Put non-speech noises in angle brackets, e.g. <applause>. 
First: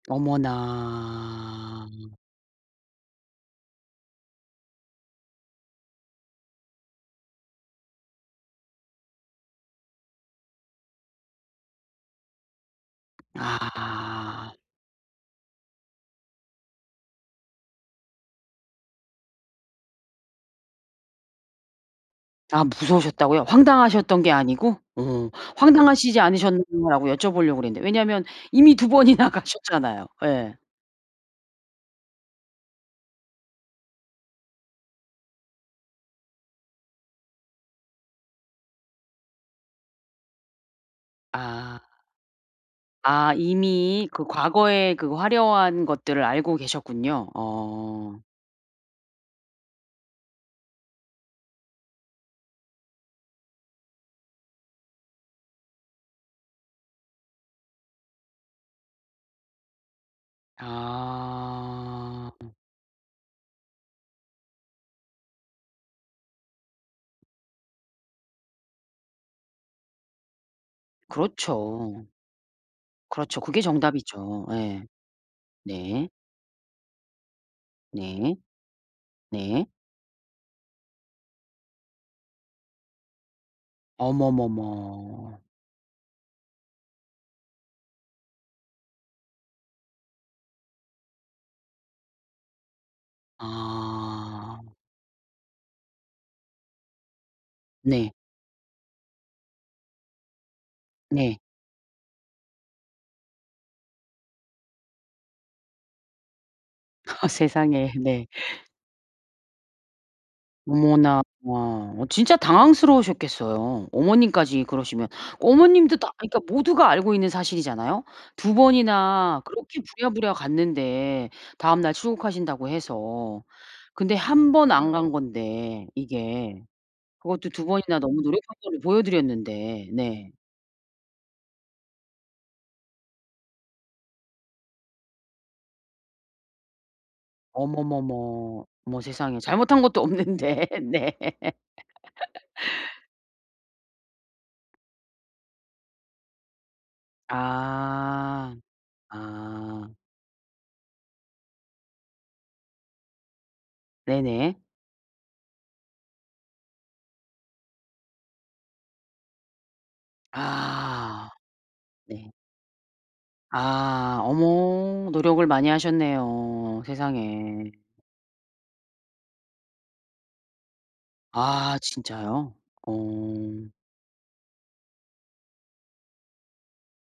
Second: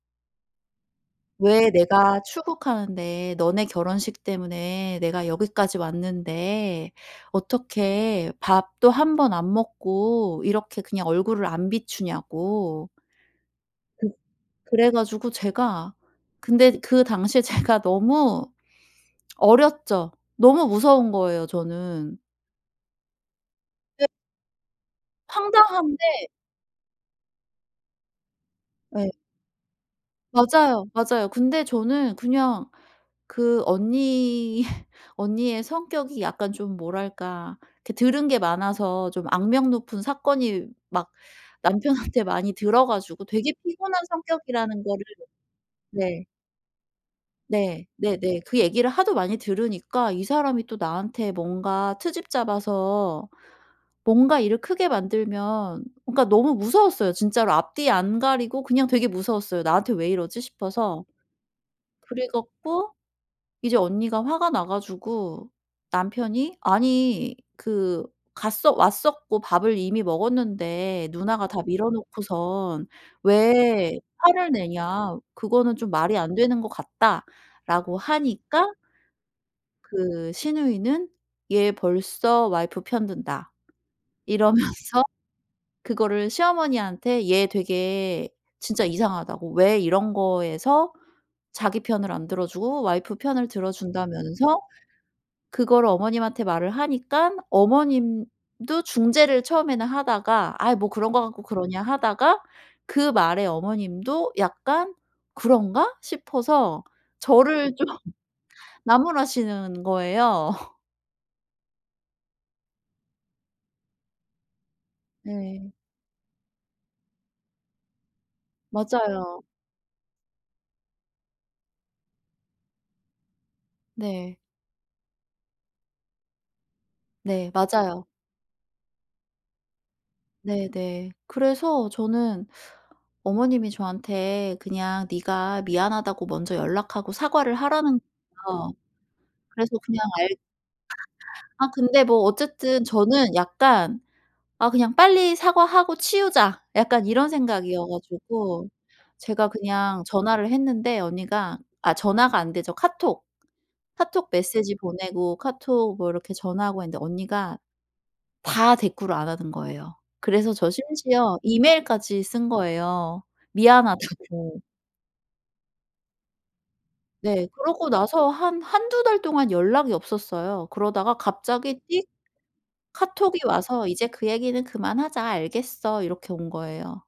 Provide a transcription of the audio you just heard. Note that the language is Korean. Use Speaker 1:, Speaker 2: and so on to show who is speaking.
Speaker 1: 왜
Speaker 2: 어머나.
Speaker 1: 내가 출국하는데 너네 결혼식 때문에 내가 여기까지 왔는데 어떻게 밥도 1 번 안 먹고 이렇게 그냥 얼굴을 안 비추냐고. 그
Speaker 2: 아.
Speaker 1: 그래 가지고 제가 근데 그 당시에 제가 너무 어렸죠. 너무 무서운 거예요 저는.
Speaker 2: 아 무서우셨다고요?
Speaker 1: 네.
Speaker 2: 황당하셨던 게 아니고? 어.
Speaker 1: 황당한데
Speaker 2: "황당하시지 않으셨나요."라고 여쭤보려고 그랬는데. 왜냐면 이미 2
Speaker 1: 네.
Speaker 2: 번이나 가셨잖아요. 예.
Speaker 1: 맞아요, 맞아요. 근데 저는 그냥 그 언니 <laughs> 언니의 성격이 약간 좀 뭐랄까 이렇게 들은 게 많아서 좀 악명 높은 사건이 막
Speaker 2: 아.
Speaker 1: 남편한테 많이 들어가지고
Speaker 2: 아
Speaker 1: 되게 피곤한
Speaker 2: 이미 그
Speaker 1: 성격이라는
Speaker 2: 과거에
Speaker 1: 거를
Speaker 2: 그 화려한 것들을
Speaker 1: 네.
Speaker 2: 알고 계셨군요.
Speaker 1: 네.
Speaker 2: 어.
Speaker 1: 네네. 그 얘기를 하도 많이 들으니까 이 사람이 또 나한테 뭔가 트집 잡아서 뭔가 일을 크게 만들면 뭔가 너무 무서웠어요. 진짜로 앞뒤 안 가리고 그냥 되게 무서웠어요. 나한테 왜 이러지 싶어서. 그래
Speaker 2: 아.
Speaker 1: 갖고 이제 언니가 화가 나 가지고 "남편이 아니 그 갔어 왔었고 밥을 이미 먹었는데 누나가 다 미뤄
Speaker 2: 그렇죠.
Speaker 1: 놓고선
Speaker 2: 그렇죠 그게
Speaker 1: 왜
Speaker 2: 정답이죠.
Speaker 1: 화를
Speaker 2: 예.
Speaker 1: 내냐 그거는 좀
Speaker 2: 네.
Speaker 1: 말이 안 되는 것 같다."라고
Speaker 2: 네.
Speaker 1: 하니까
Speaker 2: 네.
Speaker 1: 그 시누이는 얘 벌써 와이프 편 든다 이러면서
Speaker 2: 어머머머.
Speaker 1: 그거를 시어머니한테 얘 되게 진짜 이상하다고. 왜 이런 거에서 자기 편을 안 들어주고 와이프 편을 들어준다면서
Speaker 2: 아.
Speaker 1: 그거를 어머님한테 말을 하니깐
Speaker 2: 네.
Speaker 1: 어머님도 중재를 처음에는 하다가 아이 뭐 그런 거
Speaker 2: 네.
Speaker 1: 갖고 그러냐 하다가 그 말에 어머님도 약간 '그런가?' 싶어서
Speaker 2: <laughs>
Speaker 1: 저를 좀
Speaker 2: 세상에. 네.
Speaker 1: 나무라시는 거예요.
Speaker 2: 어머나. 어 진짜 당황스러우셨겠어요 어머님까지 그러시면.
Speaker 1: 네.
Speaker 2: 어머님도 다 그니까 모두가 알고 있는 사실이잖아요. 2 번이나
Speaker 1: 맞아요.
Speaker 2: 그렇게 부랴부랴 갔는데 다음날 출국하신다고 해서. 근데
Speaker 1: 네.
Speaker 2: 1 번 안 간 건데 이게. 그것도
Speaker 1: 네.
Speaker 2: 2 번이나
Speaker 1: 맞아요.
Speaker 2: 너무 노력한 거를 보여드렸는데. 네.
Speaker 1: 네네. 그래서 저는 어머님이 저한테 그냥 네가 미안하다고 먼저 연락하고 사과를 하라는
Speaker 2: 어머머머.
Speaker 1: 거예요.
Speaker 2: 어머 세상에
Speaker 1: 그래서
Speaker 2: 잘못한 것도
Speaker 1: 그냥 알
Speaker 2: 없는데. 네.
Speaker 1: 아 근데 뭐 어쨌든
Speaker 2: <laughs>
Speaker 1: 저는 약간 '아 그냥 빨리 사과하고 치우자.' 약간 이런 생각이어
Speaker 2: 아.
Speaker 1: 가지고 제가
Speaker 2: 아.
Speaker 1: 그냥 전화를 했는데 언니가 아 전화가 안 되죠 카톡, 카톡
Speaker 2: 네네.
Speaker 1: 메시지 보내고 카톡 뭐 이렇게 전화하고 했는데 언니가 다 대꾸를 안 하는 거예요. 그래서 저
Speaker 2: 아.
Speaker 1: 심지어 이메일까지
Speaker 2: 네.
Speaker 1: 쓴 거예요
Speaker 2: 아.
Speaker 1: 미안하다고.
Speaker 2: 어머. 노력을 많이 하셨네요.
Speaker 1: 네.
Speaker 2: 세상에.
Speaker 1: 그러고 나서 한 1-2 달 동안 연락이 없었어요. 그러다가
Speaker 2: 아.
Speaker 1: 갑자기 띡
Speaker 2: 진짜요?
Speaker 1: 카톡이
Speaker 2: 어.
Speaker 1: 와서 "이제 그 얘기는 그만하자 알겠어." 이렇게 온 거예요.